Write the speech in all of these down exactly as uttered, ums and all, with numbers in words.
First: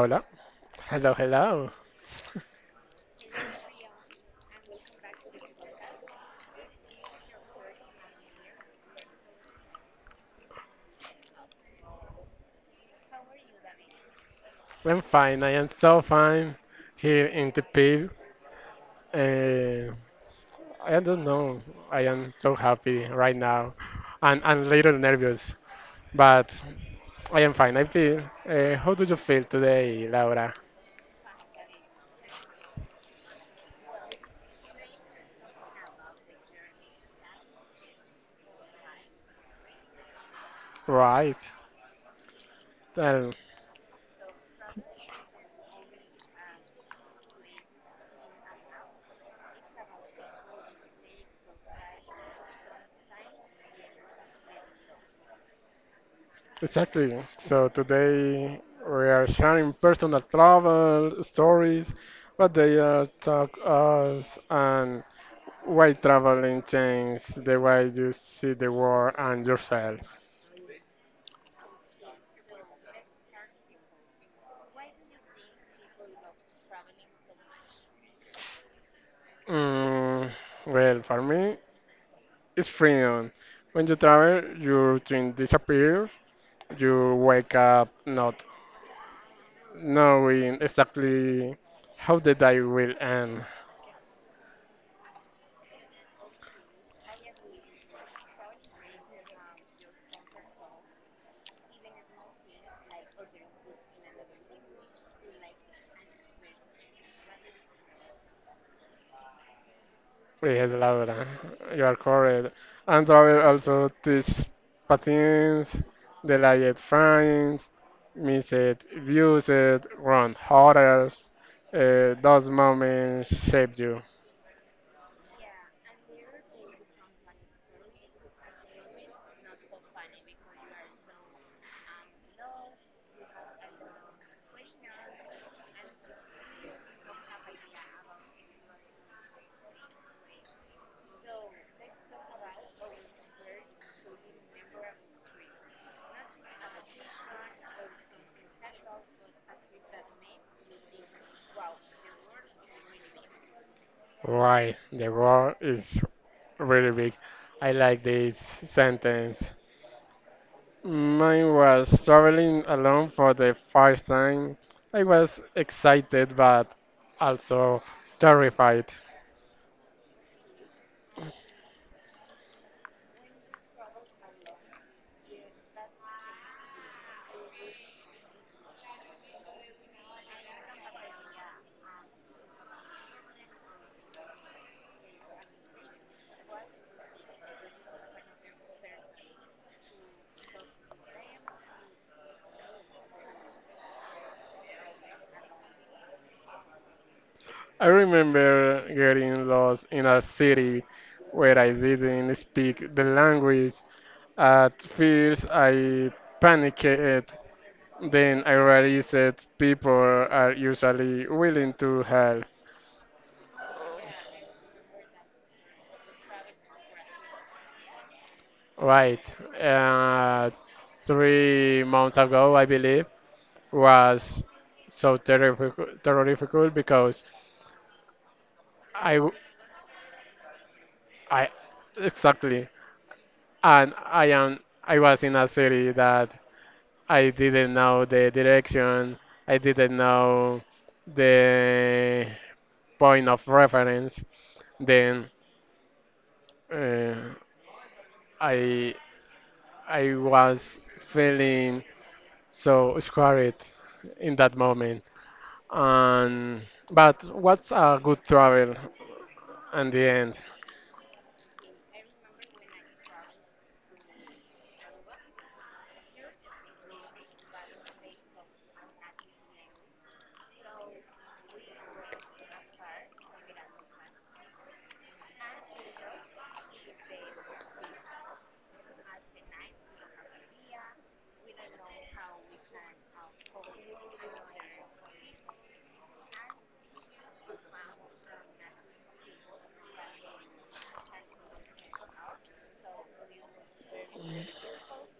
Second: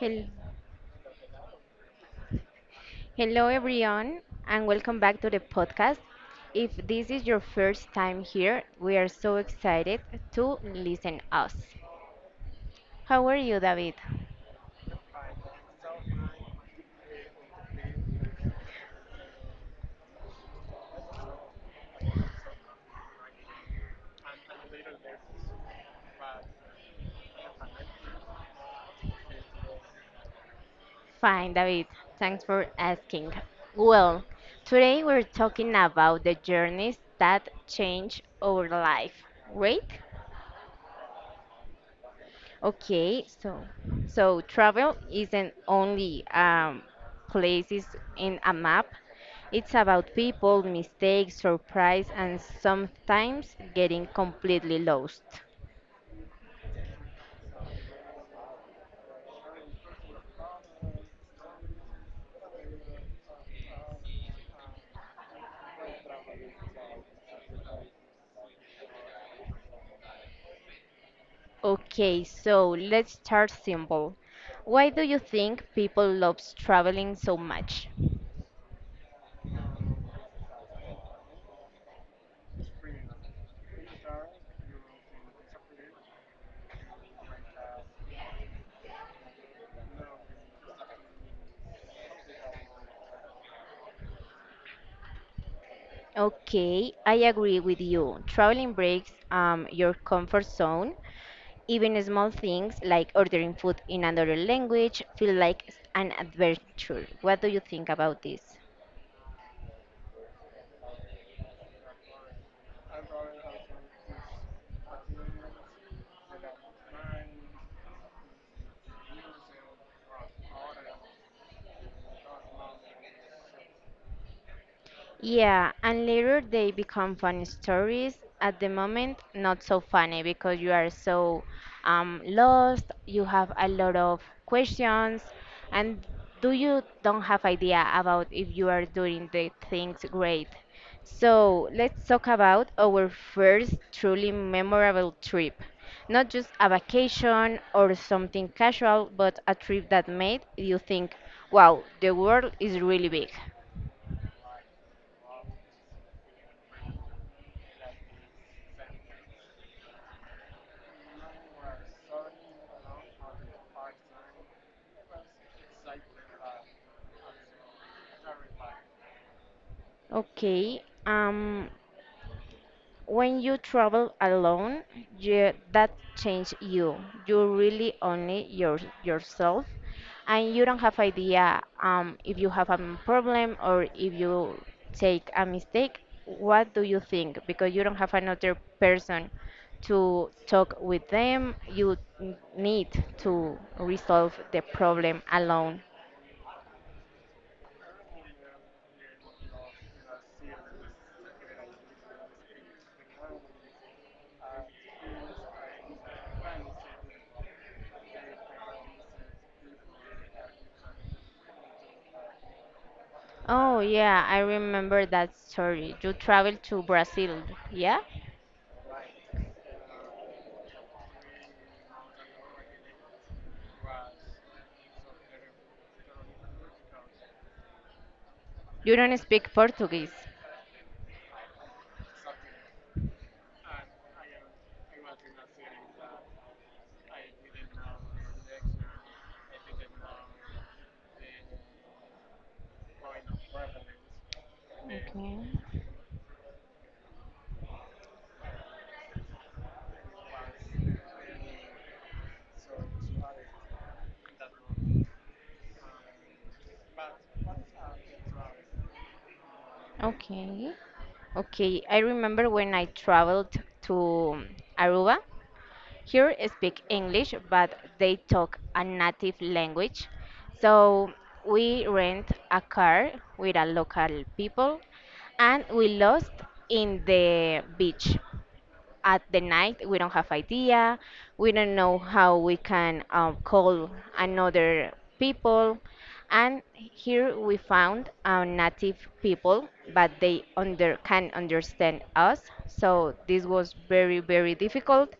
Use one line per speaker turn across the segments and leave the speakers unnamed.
hola. Hello, hello.
Hello, everyone, and welcome back to the podcast. If this is your first time here, we are so excited to listen us. How are you, David?
I'm fine. I am so fine here in the pit. Uh, I don't know. I am so happy right now and and a little nervous, but I am fine. I feel. Uh, how do you feel today, Laura?
Fine, David. Thanks for asking. Well, today we're talking about the journeys that change our life, right?
Right.
Okay,
Well,
so so travel isn't only um, places in a map. It's about people, mistakes, surprise, and sometimes getting completely lost.
exactly. So today we are sharing personal travel stories, what they uh, talk us, and why traveling change the way you see the world and yourself?
Okay, so let's start simple. Why do you think people love traveling so much?
Mm, well, for me, it's freedom. When you travel, your routine disappears. You wake up not knowing exactly how the day will end.
Okay, I agree with you. Traveling breaks um, your comfort zone. Even small things like ordering food in another language feel like an adventure. What do you think about this?
Yes, Laura, you are correct. And travel also teach patterns, delayed frames, missed views, wrong orders. Uh, those moments shaped you.
Yeah, and later they become funny stories. At the moment, not so funny because you are so um, lost, you have a lot of questions, and do you don't have idea about if you are doing the things great. So let's talk about our first truly memorable trip. Not just a vacation or something casual, but a trip that made you think, wow, the world is really big.
Why the world is really big. I like this sentence. Mine was traveling alone for the first time. I was excited but also terrified.
Okay. Um, when you travel alone, you, that change you. You really only your yourself, and you don't have idea um, if you have a problem or if you take a mistake. What do you think? Because you don't have another person to talk with them. You n- need to resolve the problem alone.
I remember getting lost in a city where I didn't speak the language. At first, I panicked. Then I realized that people are usually willing to help.
Oh yeah, I remember that story. You traveled to Brazil, yeah?
Right. Uh, Three months ago, I believe, was so terrific, terrific because
You
I,
don't
w-
speak Portuguese.
I, exactly, and I am, I was in a city that I didn't know the direction. I didn't know the point of reference. Then
Okay.
uh, I I was feeling so scared in that moment. And but what's a good travel in the end?
Okay. Okay, I remember when I traveled to Aruba. Here I speak English, but they talk a native language. So we rent a car with a local people and we lost in the beach. At the night we don't have idea, we don't know how we can um, call another people, and here we found uh, native people, but they under can understand us. So this was very very difficult,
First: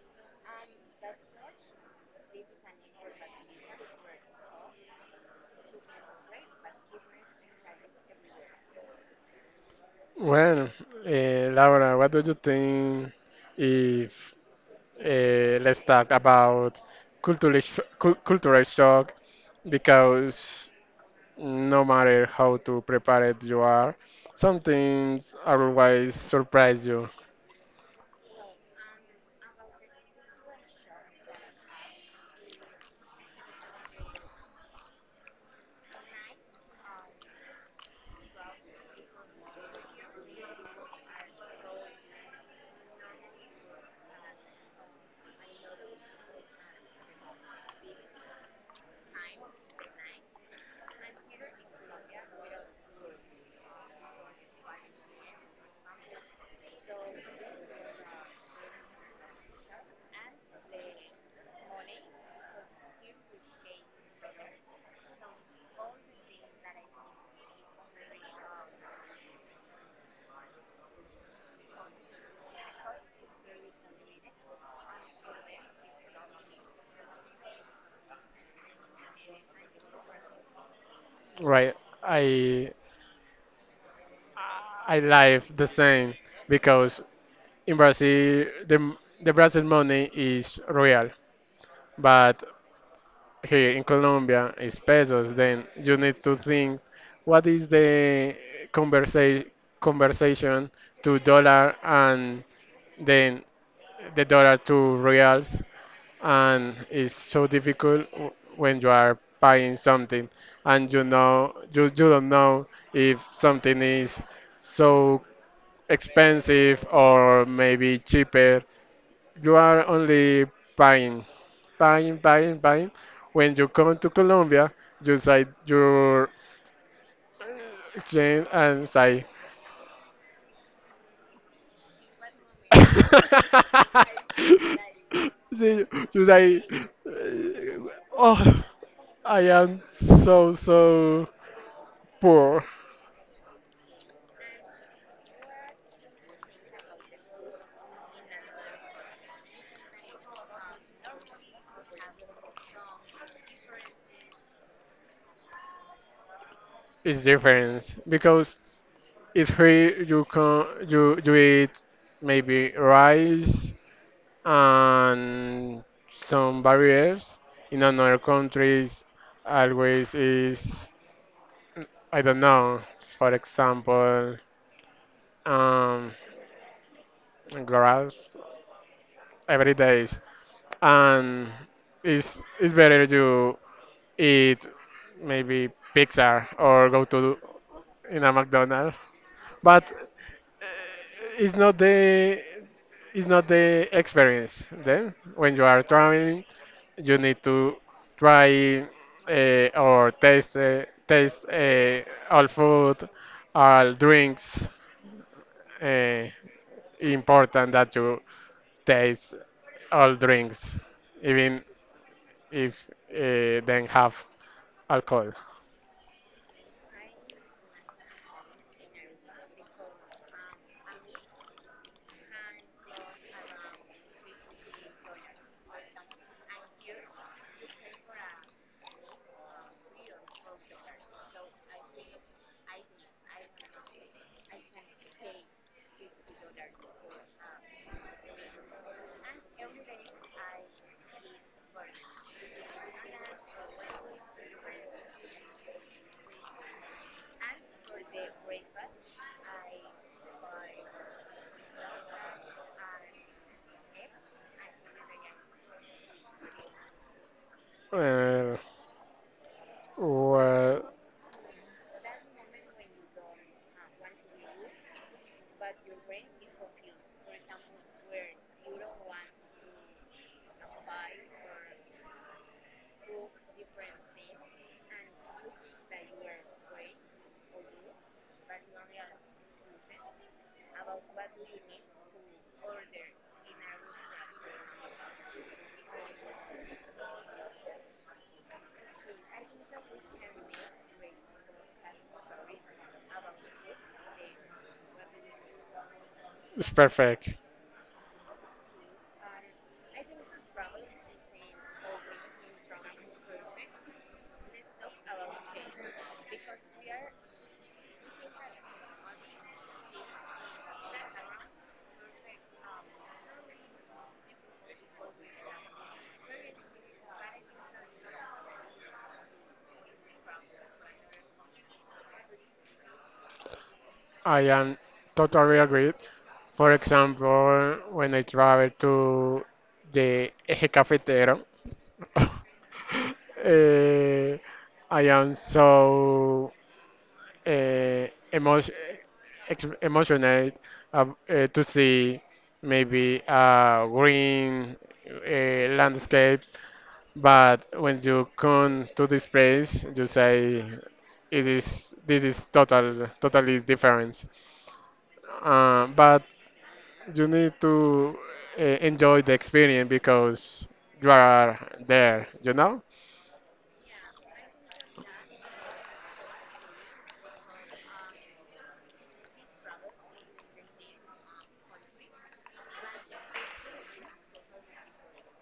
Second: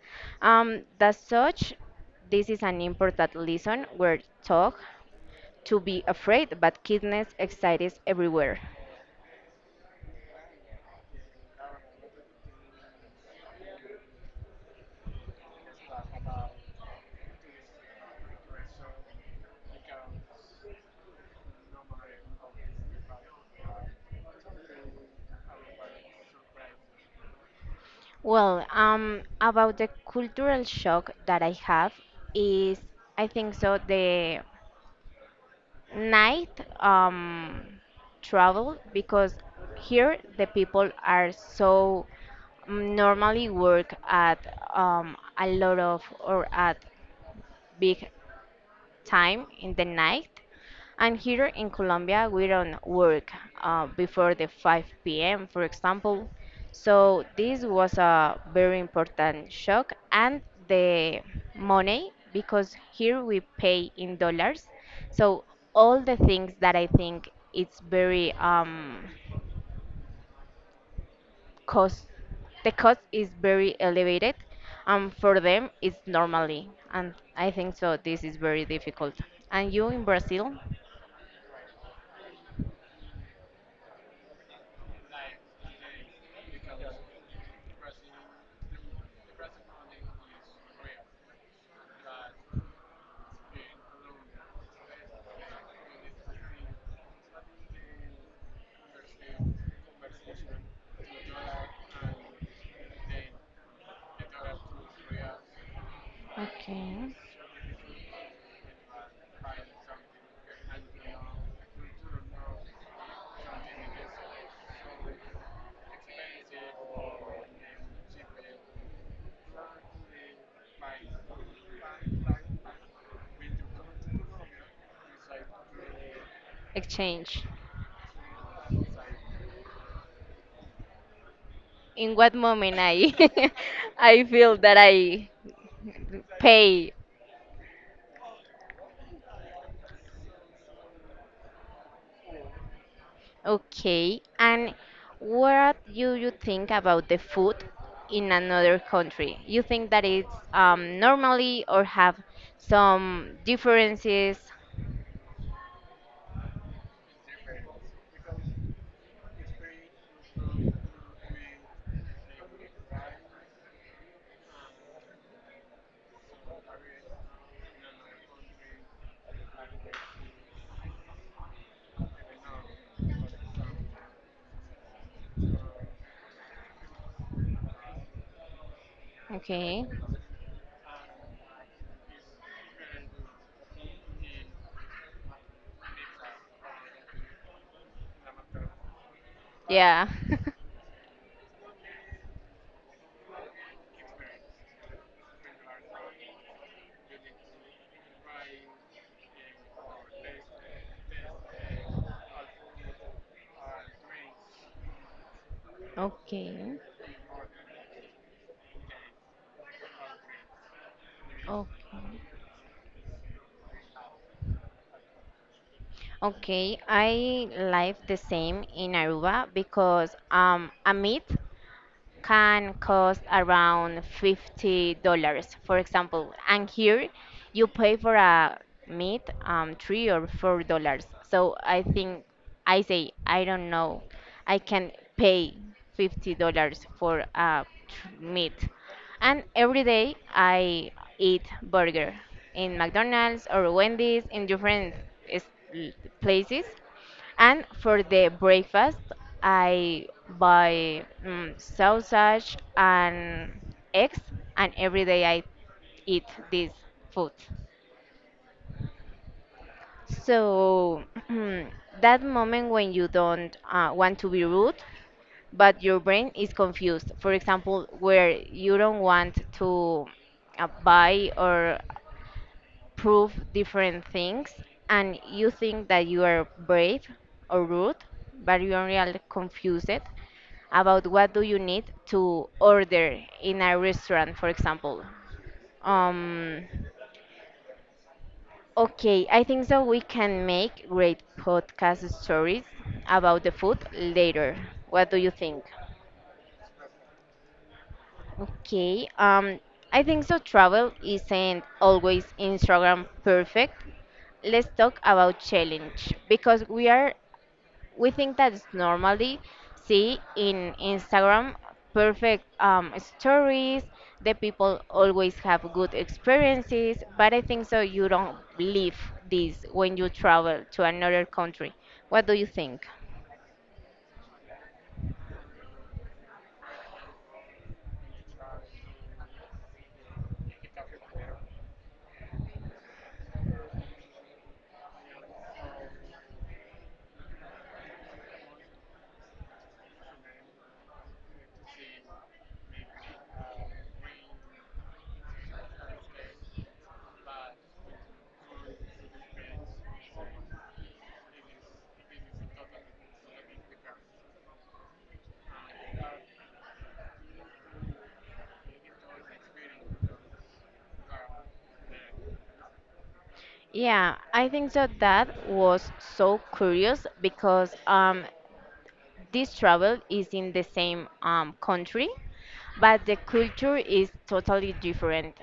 um, that such this is an important lesson where talk to be afraid, but kindness excites everywhere.
Well, uh, Laura, what do you think if uh, let's talk about cultural sh- cul- cultural shock because no matter how to prepared you are, some things always surprise you.
Well, um, about the cultural shock that I have is, I think so, the night um, travel. Because here the people are so mm, normally work at um, a lot of or at big time in the night. And here in Colombia, we don't work uh, before the five p m, for example. So this was a very important shock. And the money, because here we pay in dollars. So all the things that I think it's very um, cost, the cost is very elevated. Um, for them, it's normally. And I think so, this is very difficult. And you in Brazil?
Right? I I live the same because in Brazil the the Brazil money is real, but here in Colombia is pesos. Then you need to think what is the conversa- conversation to dollar, and then the dollar to reals, and it's
Okay.
so difficult w- when you are buying something and you know you, you don't know if something is so expensive or maybe cheaper. You are only buying buying buying buying when you come to Colombia. You say your
Exchange.
exchange and say
In what moment I I feel that I
See, you say,
pay?
oh, I am so so poor.
Okay, and what do you think about the food in another country? You think that it's um, normally or have some differences?
Is different because if here you can you you eat maybe rice and some barriers, in another countries always is, I don't know, for example, um grass every
Okay.
day. And it's it's better to eat maybe pizza or go to in a McDonald's, but
Yeah.
it's not the it's not the experience. Then when you are traveling you need to try uh, or taste uh, taste uh, all food, all drinks. uh,
Okay.
Important that you taste all drinks even
Okay.
if uh, then have alcohol.
Okay, I live the same in Aruba, because um, a meet can cost around fifty dollars for example. And here you pay for a meat um, three or four dollars. So I think I say I don't know. I can pay fifty dollars for a tr- meat. And every day I eat burger in McDonald's or Wendy's in different is- places, and for the breakfast, I buy mm, sausage and eggs, and every day I eat this food.
uh, well,
So that moment when you don't uh, want to be rude, but your brain is confused. For example, where you don't want to uh, buy or prove different things and you think that you are brave or rude, but you are really confused about what do you need to order in a restaurant, for example. Um, okay, I think that we can make great podcast stories about the food later. What do you think?
it's perfect.
Okay. Um, I think so. Travel isn't always Instagram perfect. Let's talk about challenge, because we are we think that's normally see in Instagram perfect um, stories. The people always have good experiences, but I think so. You don't live this when you travel to another country. What do you think?
I am totally agreed. For example, when I travel to the Eje Cafetero, eh, I am so uh, emotion, ex emotional ab- eh, to see maybe uh, green uh, landscapes. But when you come to this place, you say, it is, this is total, totally different, uh, but you need to uh, enjoy the experience because you are there, you know?
Yeah, I think so that was so curious because um this travel is in the same um, country, but the culture is totally different.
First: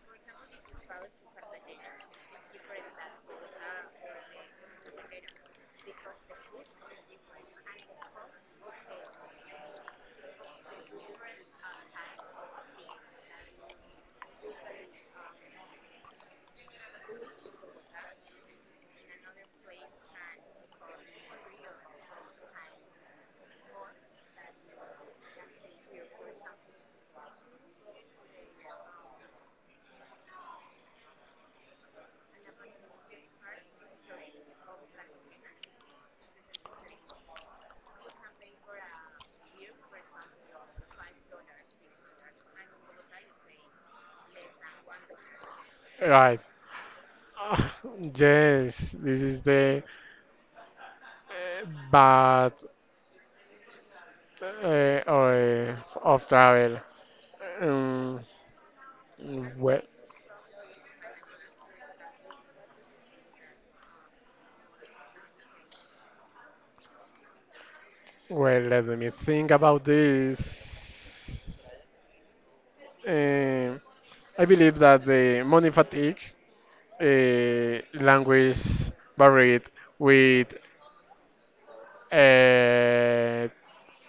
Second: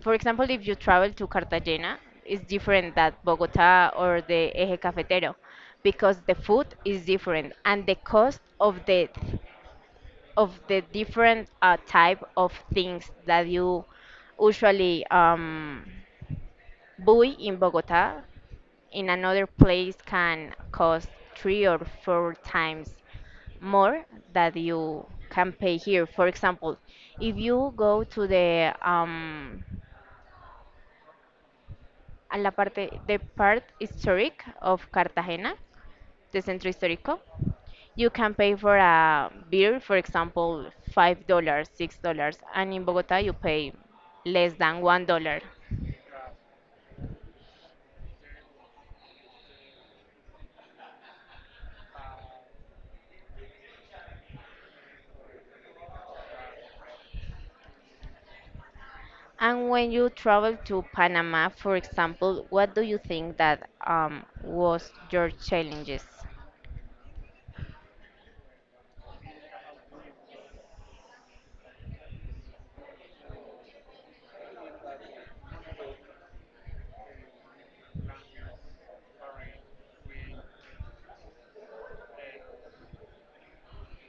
For example, if you travel to Cartagena, it's different than Bogota or the Eje Cafetero, because the food is different and the cost of the of the different uh, type of things that you usually um, buy in Bogota in another place can cost three or four times more that you can pay here. For example, if you go to the um, a la parte the part historic of Cartagena, the centro histórico, you can pay for a beer, for example, five dollars, six dollars, and in Bogota you pay less than one dollar.
Right. Ah, yes, this is the uh, bad uh, or, eh, of travel. Um,
And
well,
when you travel to Panama, for example, what do you think that um, was your challenges?
well, let me think about this. Um, I believe that the money fatigue, uh, language buried with uh,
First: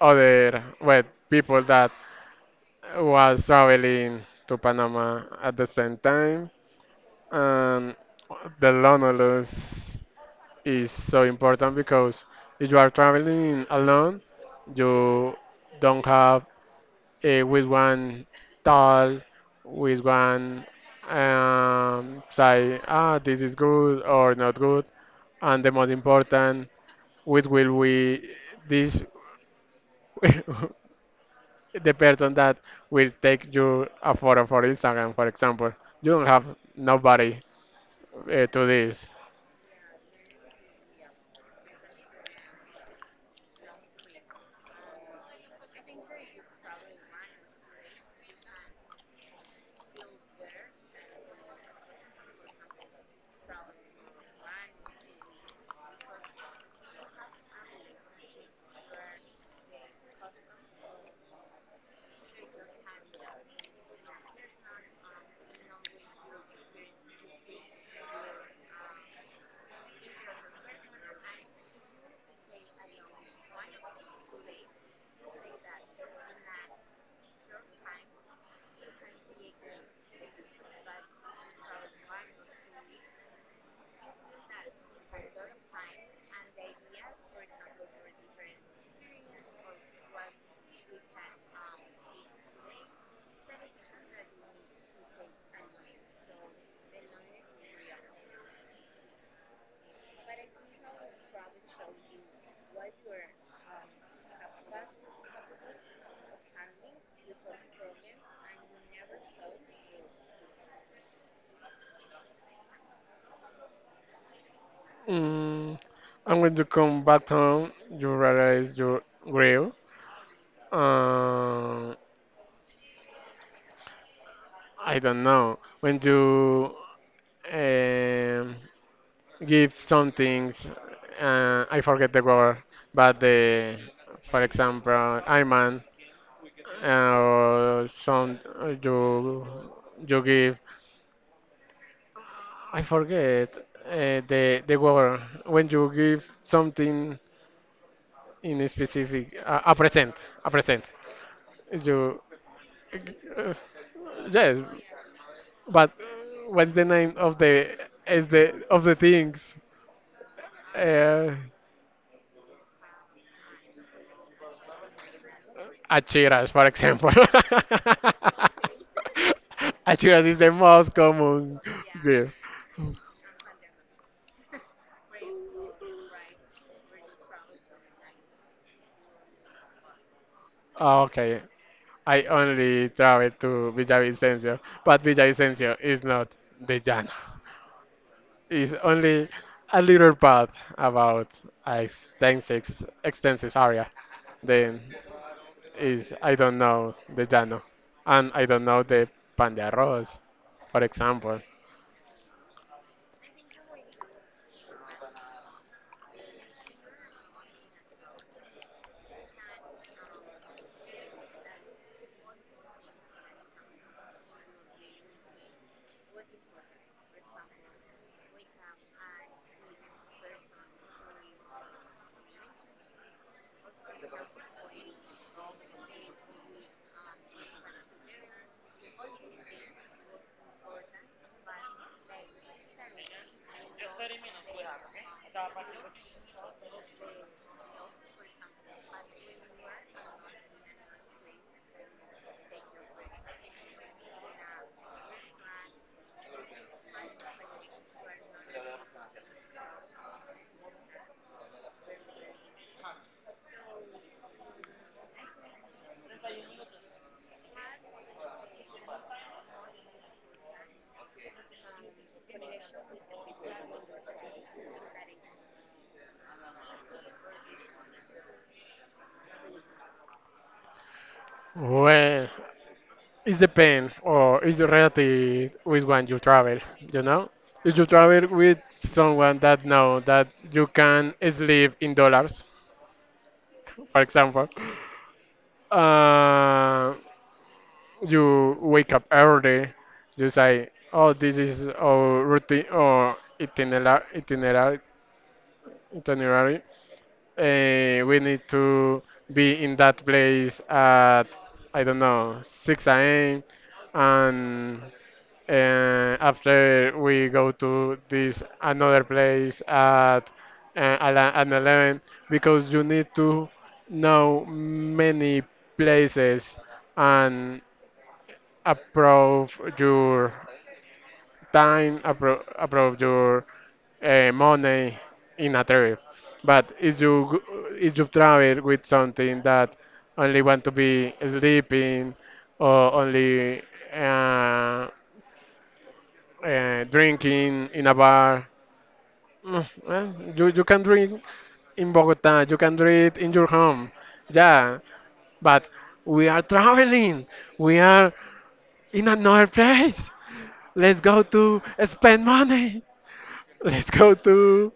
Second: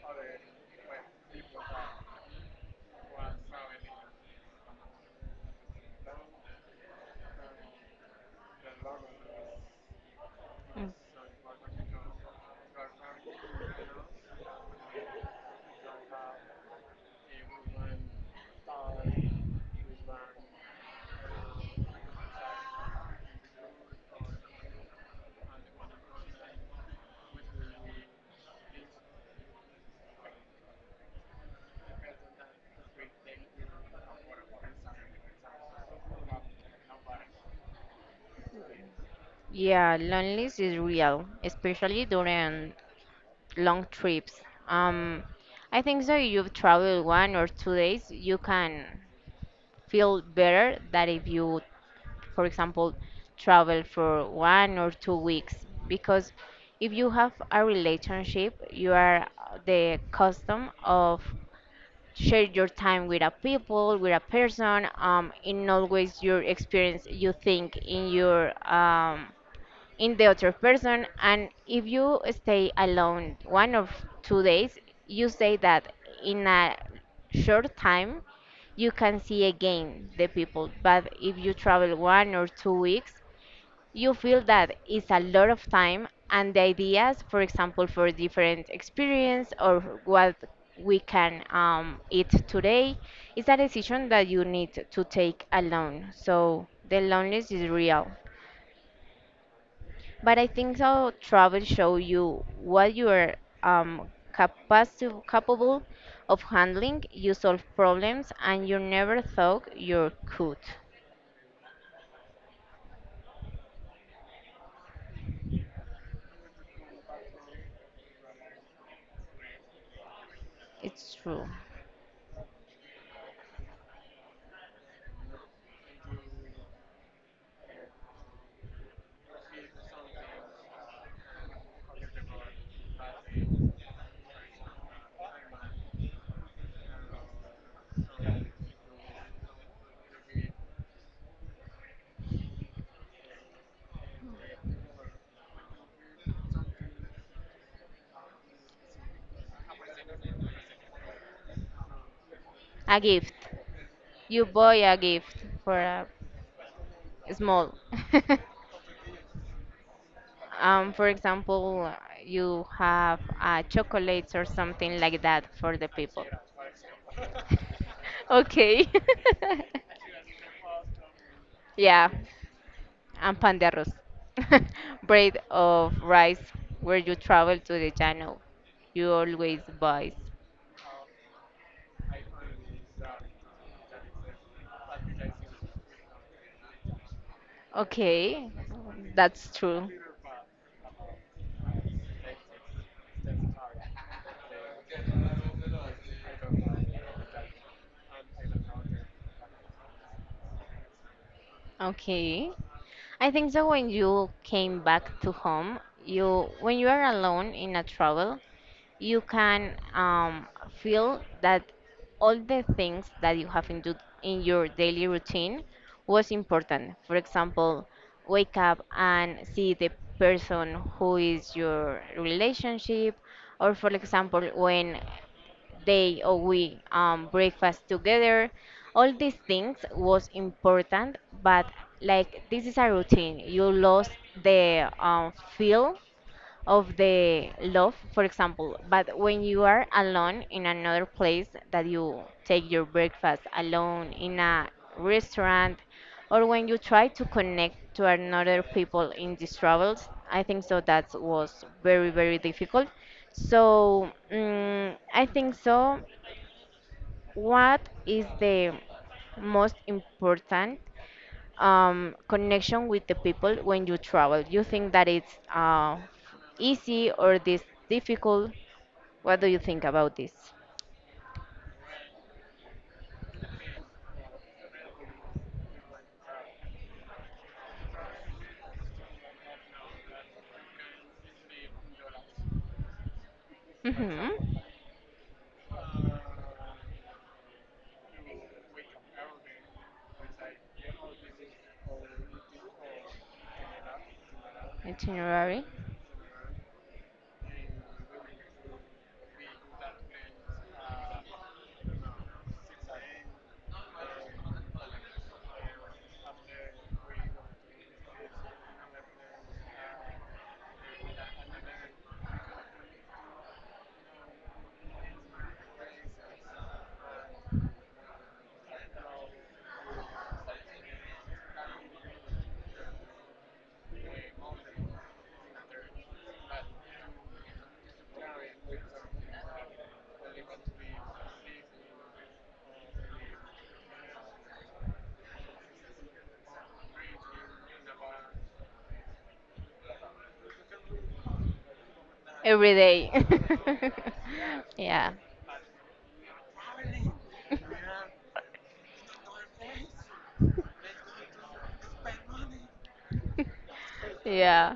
other well people that was traveling to Panama at the same time. And the loneliness is so important because if you are traveling alone, you don't have a with one tall, with one um, say, ah, this is good or not good, and the most important, which will we this, the person that will take you a photo for Instagram, for example. You don't have nobody uh, to this.
Yeah, loneliness is real, especially during long trips. Um, I think so. You've traveled one or two days, you can feel better that if you, for example, travel for one or two weeks. Because if you have a relationship, you are the custom of share your time with a people, with a person. Um, in always your experience, you think in your um, in the other person, and if you stay alone one or two days, you say that in a short time you can see again the people. But if you travel one or two weeks, you feel that it's a lot of time, and the ideas, for example, for different experience or what we can um, eat today is a decision that you need to take alone. So the loneliness is real, but I think so travel show you what you are um capacity capable of handling. You solve problems and you never thought you could.
Mm, and when you come back home, you realize you're
It's true.
Uh, I don't know. When you um, give some things, uh, I forget the word, but the, for example, Iman, uh, some uh, you you give. I forget uh, the the word when you give something in a specific uh, a, a present, a present, you
A gift.
uh,
You
yes,
buy a gift for
but
a
what's the name of the,
small.
is the of the things
Um, for
uh,
example, you have uh, chocolates or something like that for the people.
achiras, for example.
Okay.
Achiras is the most common
Yeah.
gift.
And pan de arroz, bread of rice, where you travel to the channel. You always buy.
Ah, okay, I only travel to Villavicencio, but Villavicencio is not the Llano,
Okay,
is only
that's
a
true.
little part about a extensive, extensive area. Then is, I don't know the llano, and I don't know the pan de arroz, for example.
Okay. I think that when you came back to home, you when you are alone in a travel, you can um, feel that all the things that you have in do in your daily routine was important. For example, wake up and see the person who is your relationship, or for example, when they or we um, breakfast together. All these things was important, but like this is a routine. You lost the um, feel of the love, for example. But when you are alone in another place that you take your breakfast alone in a restaurant, or when you try to connect to another people in these travels, I think so that was very, very difficult. So mm I think so. What is the most important um, connection with the people when you travel? You think that it's uh, easy or this difficult? What do you think about this?
Well, it depends, or it's relative with one you travel. You know, if you travel with someone that know that you can sleep in dollars, for
Hmm.
example, uh, you wake up early, you say, oh, this is our routine or itinerary, itinerary,
Itinerary
itinerary. Uh, we need to be in that place at, I don't know, six a m. And uh, after we go to this another place at uh, ala- at eleven because you need to know many places and approve your time, appro- approve your uh, money in a trip. But if you go- if you travel with something that only want to be sleeping or only uh, uh, drinking in a bar, mm, well, you you can drink in Bogota, you
every
can do it
day.
in your home. Yeah,
Yeah,
but we are traveling. We are in another place. Let's go to spend money. Let's go to
yeah.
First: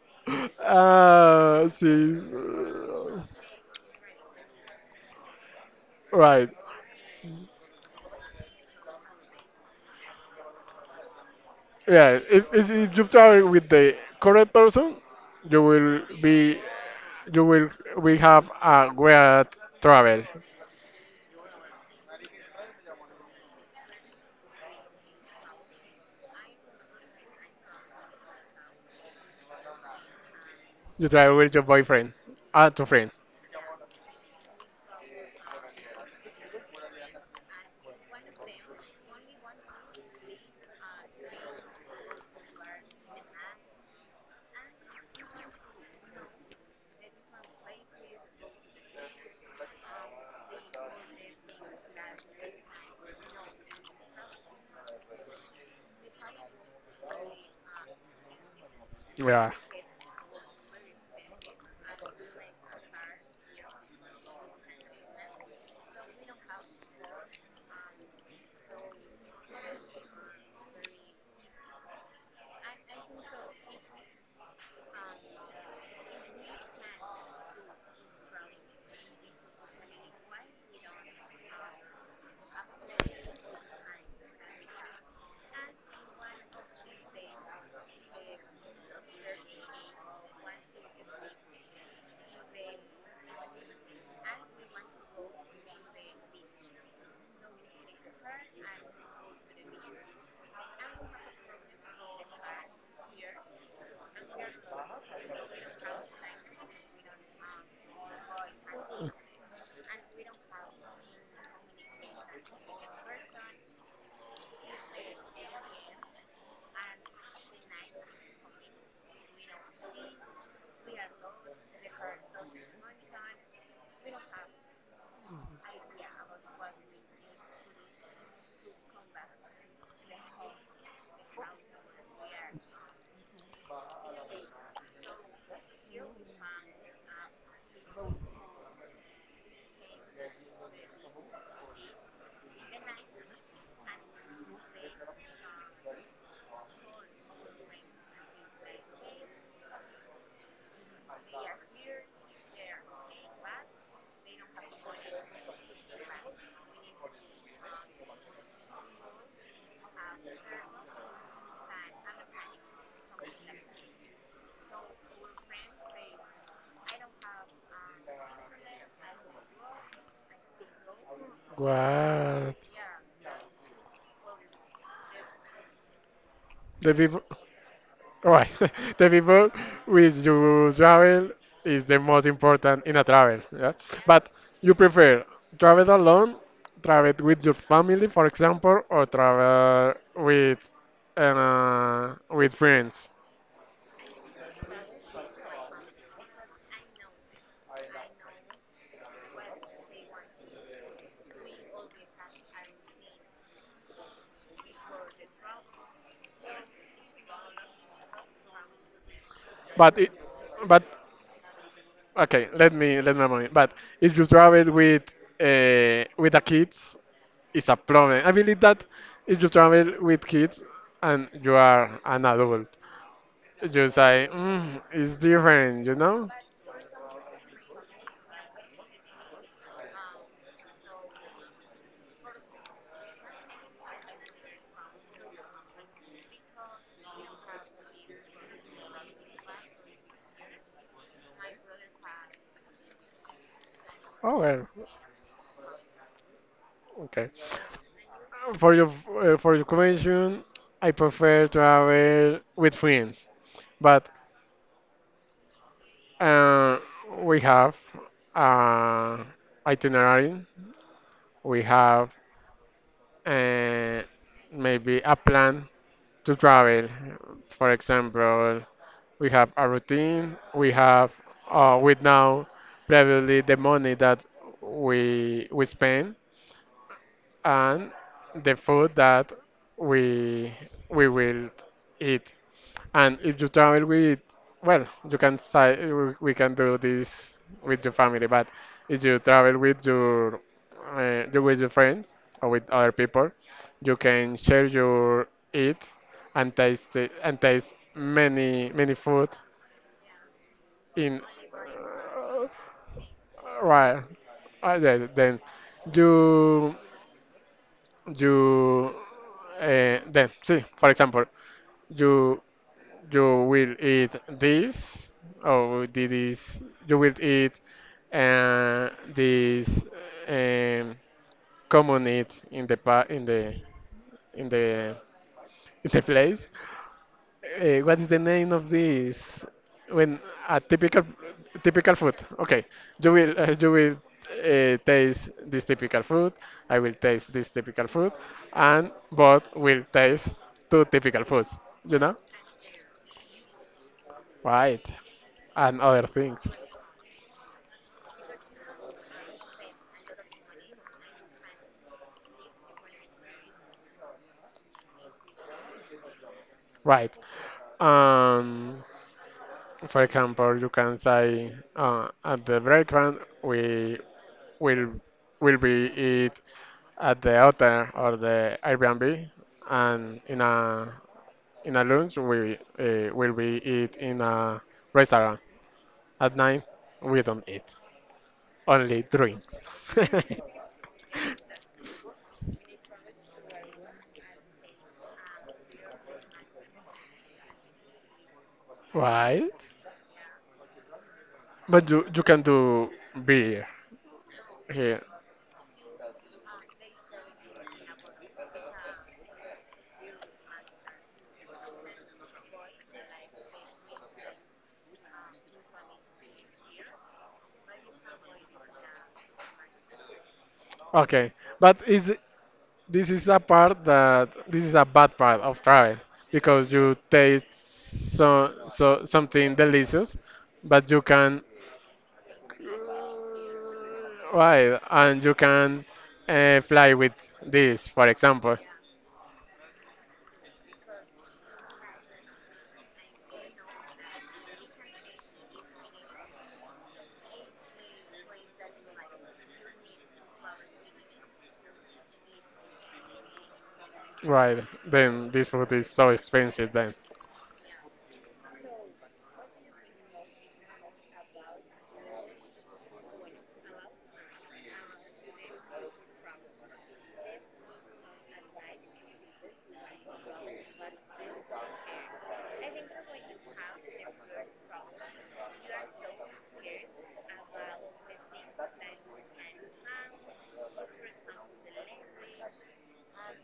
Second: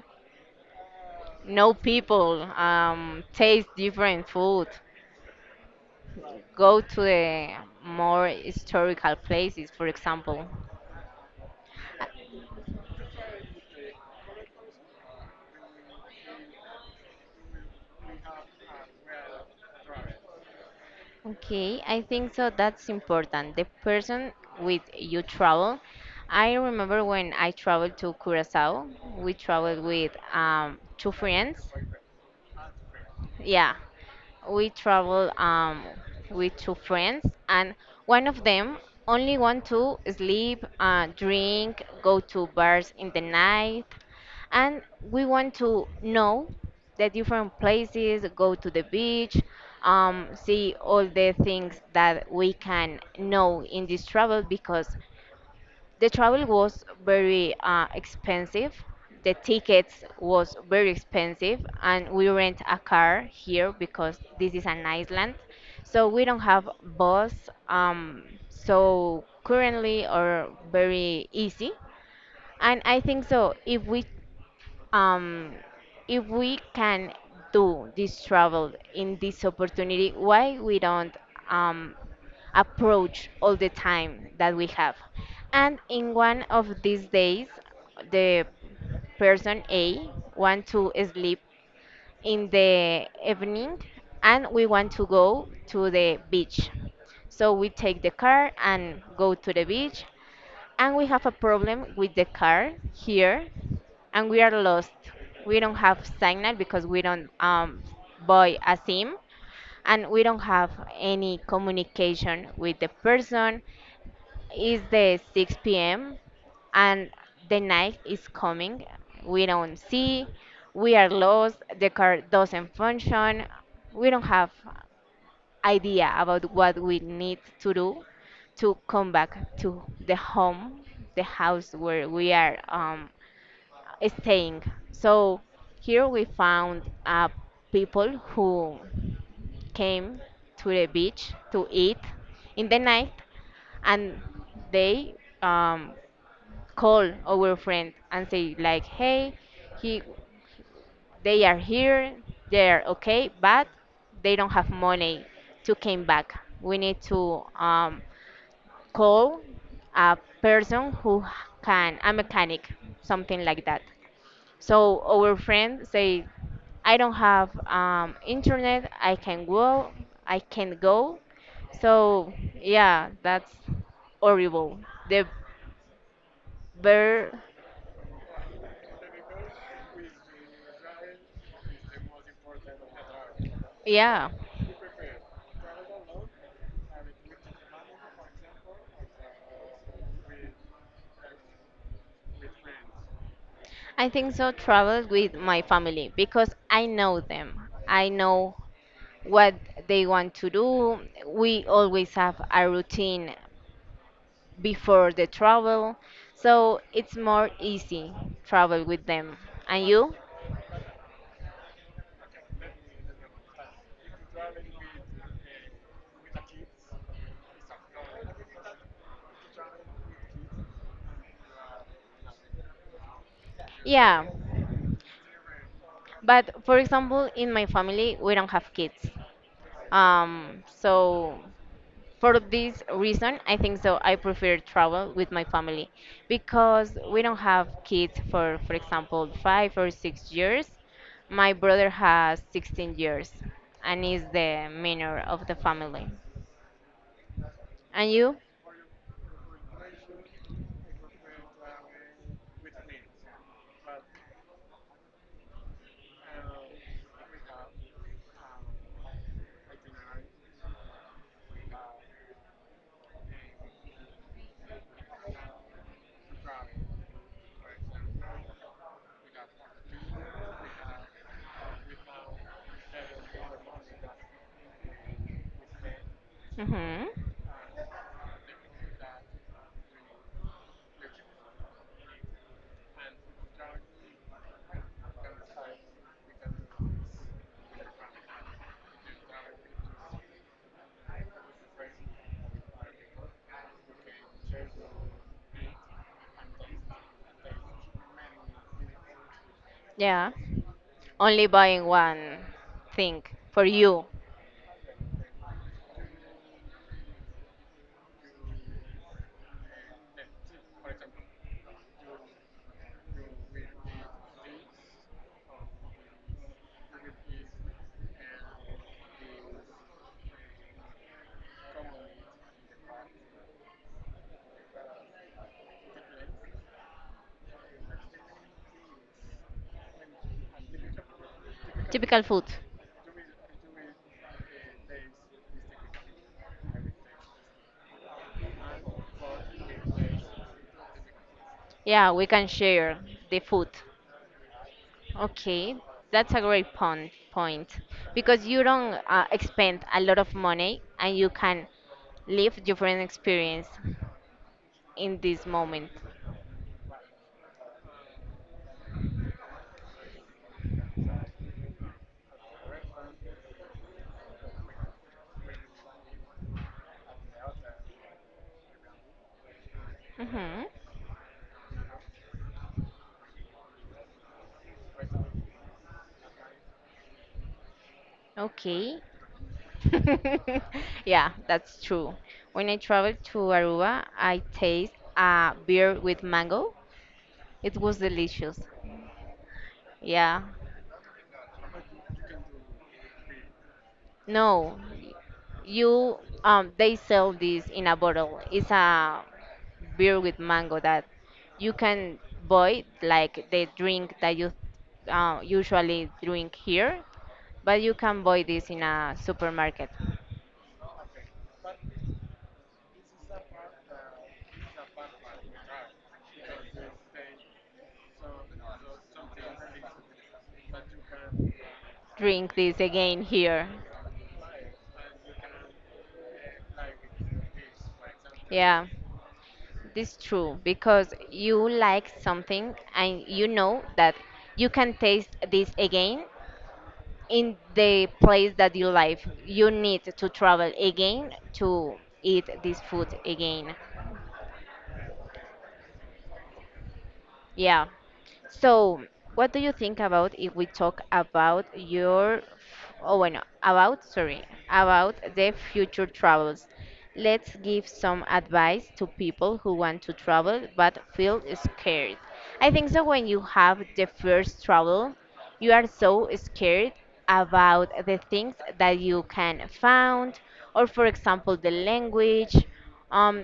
uh
no
see.
people.
uh,
Um, taste different food.
Right.
Go to the more historical places, for example.
Yeah. If, if if you travel with the correct person, you will be you will we have a great travel.
Okay, I think so. That's important. The person with you travel. I remember when I traveled to Curacao, we traveled with um,
You
two
travel with your
friends.
boyfriend and your friend.
Yeah, we travel um, with two friends, and one of them only want to sleep, uh, drink, go to bars in the night, and we want to know the different places, go to the beach, um, see all the things that we can know in this travel, because the travel was very uh, expensive. The
Yeah.
tickets was very expensive, and we rent a car here because this is an island, so we don't have bus. Um, so currently, or very easy, and I think so. If we um, if we can do this travel in this opportunity, why we don't um, approach all the time that we have? And in one of these days, the person A want to sleep in the evening and we want to go to the beach. So we take the car and go to the beach, and we have a problem with the car here, and we are lost. We don't have signal because we don't um, buy a SIM, and we don't have any communication with the person. It's the six p m and the night is coming. We don't see. We are lost. The car doesn't function. We don't have idea about what we need to do to come back to the home, the house where we are um, staying. So here we found uh, people who came to the beach to eat in the night, and they um, call our friend and say like, "Hey, he, they are here, they're okay, but they don't have money to came back. We need to um, call a person who can a mechanic, something like that. So our friend say, i don't have um, internet. I can go i can go So
What?
yeah, that's horrible. The
The people.
bear.
Right. The people with you travel is the most important in a travel. Yeah.
Yeah,
But you prefer travel alone, travel with your family, for example, or travel with uh, with friends.
I think so, travel with my family because I know them. I know what they want to do. We always have a routine before the travel. So it's more easy travel with them. And
But it,
you?
but okay. Let me let me remember. But if you travel with uh, with the kids, it's a problem. I believe that if you travel with kids and you are an adult, just
Yeah.
say, mm, it's different, you know?
But for example, in my family, we don't have kids. Um, so for this reason, I think so I prefer travel with my family because we don't have kids for, for example, five or six years. My brother has sixteen years and is
Oh,
the
well,
minor of the family.
okay.
And you?
For your uh, for your convention, I prefer to have it with friends, but uh, we have uh, itinerary. We have uh, maybe a plan to travel. For example, we have a routine. We have uh, with now previously the money that we we spend
Mm-hmm.
and the food that we we will eat. And if you travel with, well, you can say we we can do this with your family, but if you travel with your uh, you with your friend or with other people, you can share your eat and taste it, and taste many many food
Yeah.
in
Only buying one
uh,
thing for
right.
you.
Uh, yeah, then you you uh, then see, for example, you you will eat this or this, you will eat uh, this um, common eat in the pa in the in the in the place. Uh, what is the name of this? When a typical typical food.
Typical food.
Okay, you will uh, you will uh, taste this typical food. I will taste this typical food, and both will taste two typical foods. You
Yeah,
know,
we can share the food.
right?
Okay,
And other
that's
things,
a great pon- point because you don't uh, expend a lot of money and you can live different experience in this moment.
right? Um, for example, you can say uh, at the breakfast we will will be eat at the hotel or the Airbnb, and in
Hmm.
a in a lunch we uh, will be eat in a restaurant. At night we don't eat,
Okay.
only drinks.
Yeah, that's true. When I traveled to Aruba, I taste a beer with mango. It was delicious.
Right?
Yeah.
But you you can do beer
No,
here.
you um they sell this in a bottle. It's a beer with mango that you can buy like the drink that you uh, usually drink here, but you can buy this in a supermarket.
Okay, but is, this is a part that this is a bad part of travel because you taste so so something delicious, but you can,
Drink this again here.
right, and you can uh, fly with this, for example.
Yeah, this is true because you like something and you know that you can taste this again in the place that you live, you need to travel again to eat this food again.
Right, then this food is so expensive then.
Yeah. So, what do you think about if we talk about your, oh, bueno, about, sorry, about the future travels? Let's give some advice to people who want to travel but feel scared. I think so when you have the first travel, you are so scared about the things that you can find, or for example, the language. Um,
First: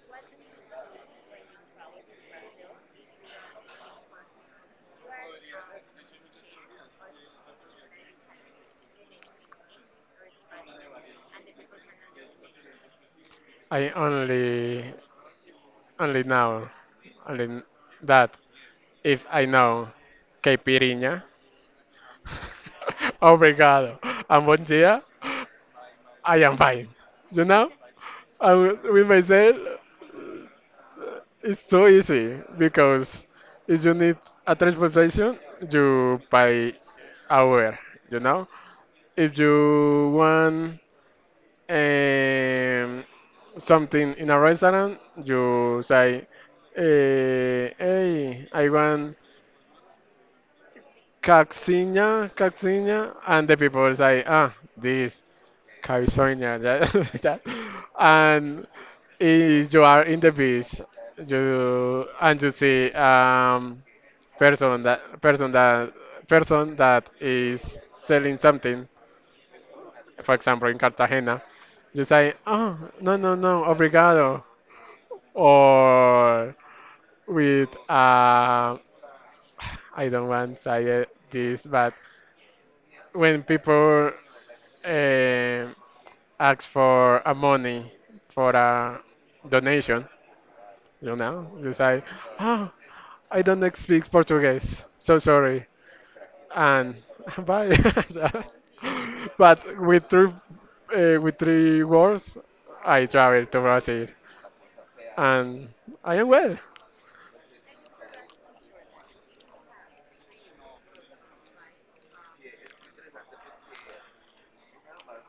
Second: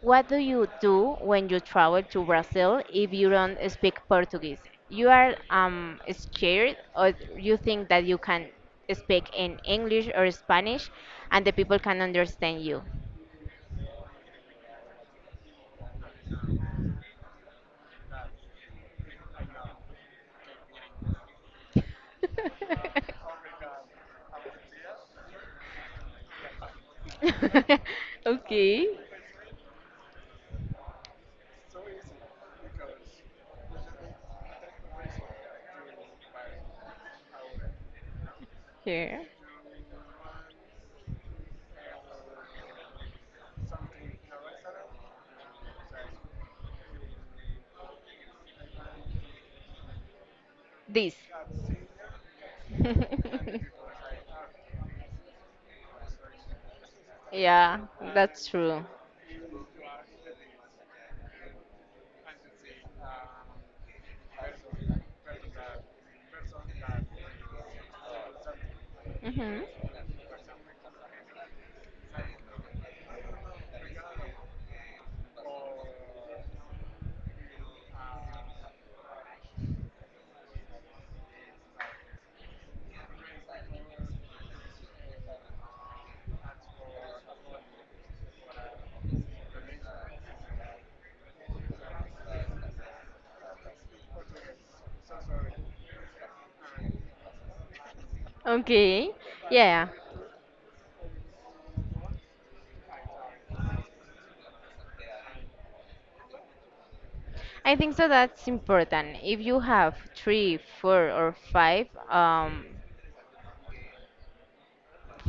what do you do when you travel to Brazil if you don't speak Portuguese? You are um, scared, or you think that you can speak in English or Spanish, and the people can understand you.
I only only know only kn- that if I know caipirinha, obrigado, and bom dia, I am fine. You know? I would-
Okay.
with myself, it's so easy because if you need a transportation, you buy hour, you know?
Here.
If you want um, something in a restaurant, you say, eh, hey, I want
This.
cacciña, cacciña, and the people say, ah, this, California, that, that.
Yeah, that's
And
true.
if you are in the beach, you and you see um person that person that person that is selling something,
Hmm.
for example in Cartagena, you say, oh no no no, obrigado, or with uh, I don't want to say it- this, but when people um ask for a money for a donation, you know, you say, ah, I don't speak Portuguese, so sorry, and bye.
Okay,
But
yeah,
with three, uh, with three words, I travel to Brazil, and I am well.
I think so. That's important. If you have three, four, or five um,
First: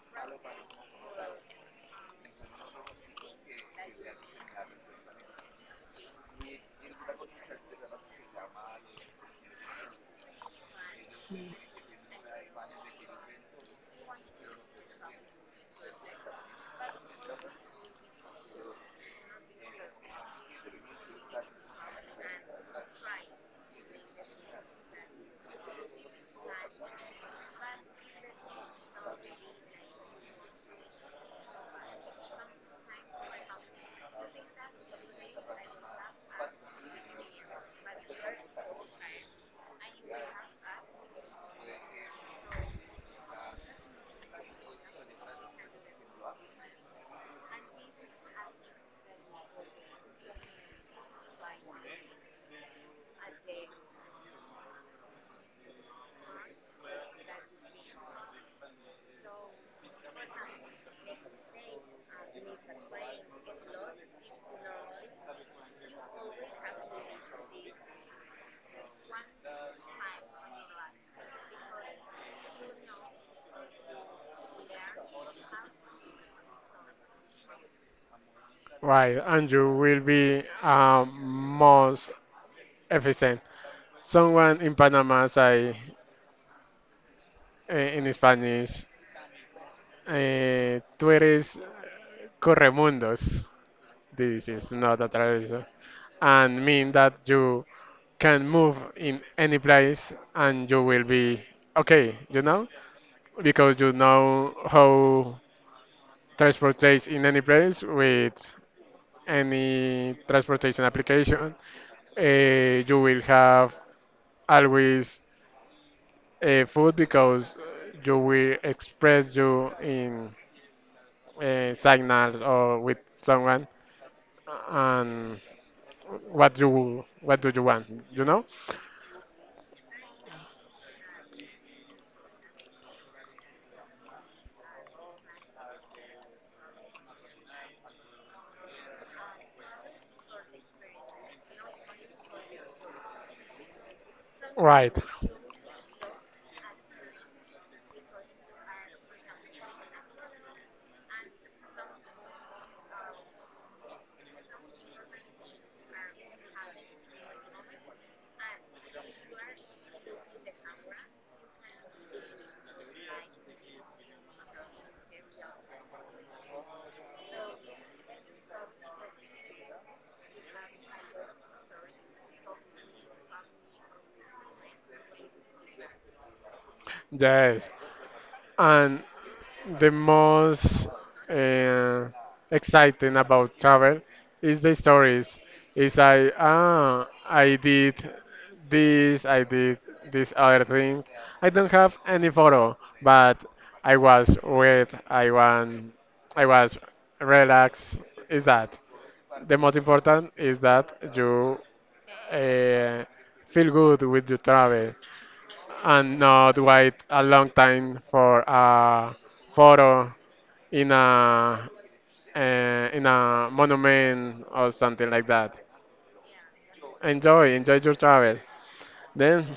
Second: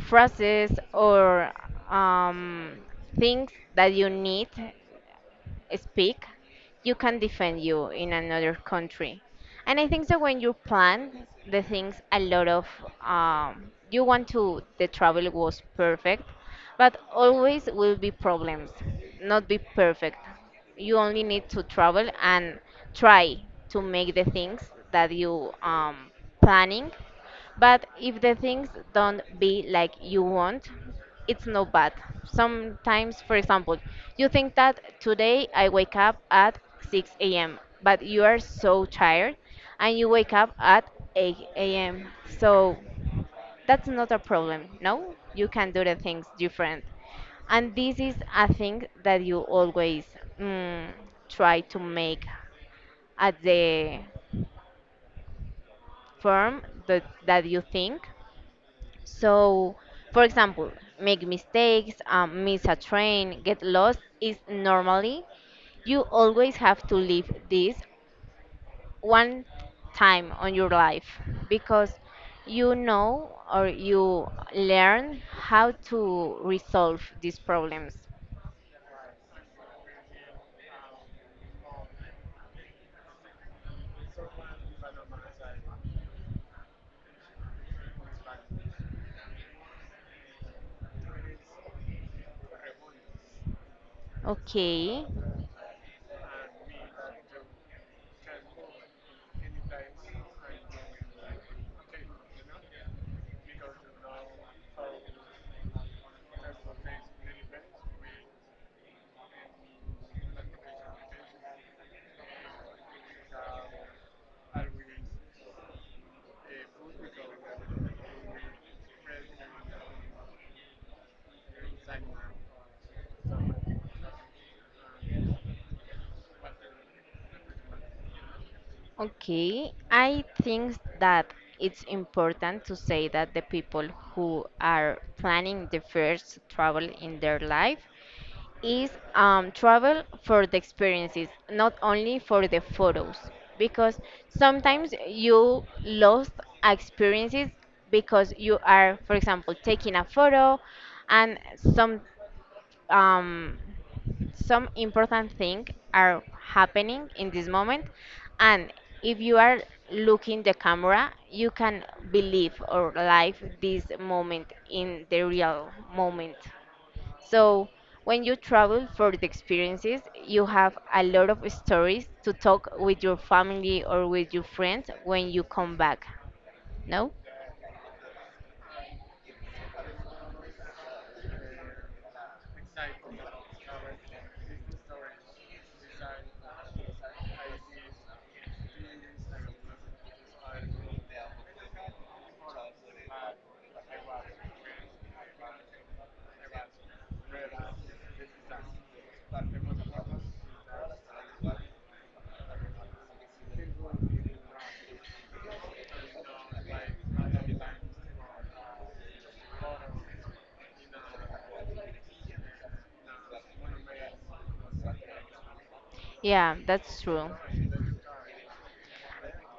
phrases or um, things that you need speak, you can defend you in another country. And I think that when you plan the things, a lot of um, you want to the travel was perfect, but always will be problems, not be perfect. You only need to travel and try to make the things that you um planning, but if the things don't be like you want, it's no bad. Sometimes, for example, you think that today I wake up at six a m, but you are so tired and you wake up at eight a m. So that's not a problem, no? You can do the things different. And this is a thing that you always mm, try to make at the firm that, that you think. So, for example, make mistakes, um, miss a train, get lost is normally. You always have to live this one time on your life because you know or you learn how to resolve these problems.
Right, and you will be um, most efficient. Someone in Panama say uh, in Spanish, eh, tú eres corremundos. This is not
Okay,
a tradition. And mean that you can move in any place and you will be okay, you know, because you know how transportation in any place with any transportation application, uh, you will have always uh, food because you will express you in uh, signals or with someone and what you what do you want, you know?
okay. I think that it's important to say that the people who are planning the first travel in their life is um, travel for the experiences, not only for the photos. Because sometimes
Right.
you lost experiences because you are, for example, taking a photo, and some um, some important things are happening in this moment, and if you are looking the camera, you can believe or live this moment in the real moment. So, when you travel for the experiences, you have a lot of stories to talk with your family or with your friends when you come back. No?
Yes. And the most uh, exciting about travel is the stories. It's like, ah, I did this, I did this other thing. I don't have any photo, but I was with, I want, I was relaxed. Is that the most important? Is that you uh, feel good with your travel and not wait a long time for a photo in a uh, in a monument or something like that.
Yeah, that's true.
Enjoy, enjoy your travel. Then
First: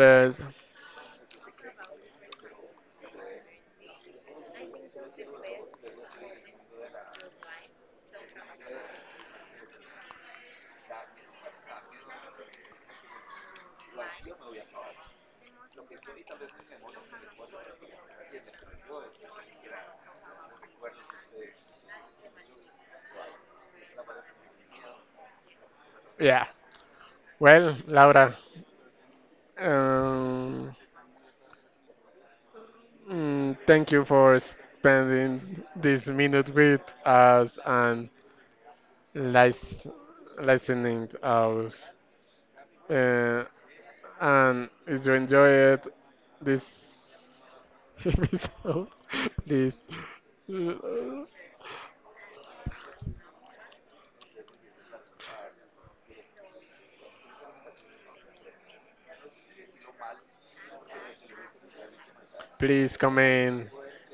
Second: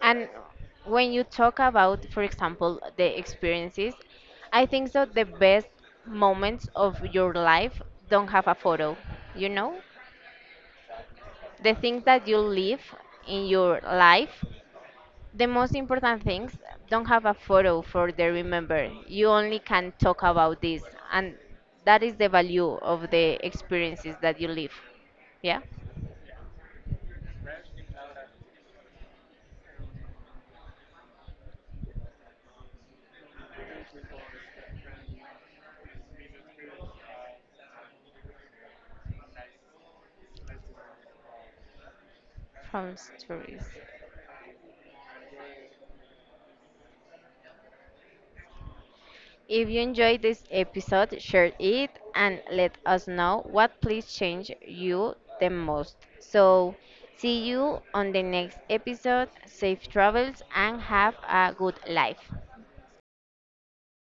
And when you talk about, for example, the experiences, I think that the best moments of your life don't have a photo, you know? The things that you live in your life, the most important things don't have a photo for the remember. You only can talk about this, and that is the value of the experiences that you live. Yeah,
yeah. Well, Laura, um, mm, thank you for spending this minute with us and lis- listening to us.
from
Uh,
stories.
and if you enjoy it, this episode.
If
Please,
you enjoyed this episode,
uh,
share it and let us know what please change you the most. So, see you on the next episode. Safe travels and have a good life.
please comment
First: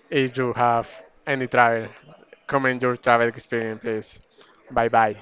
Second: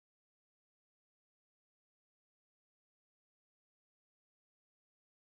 if you have any travel. Comment your travel experience, please. Bye bye.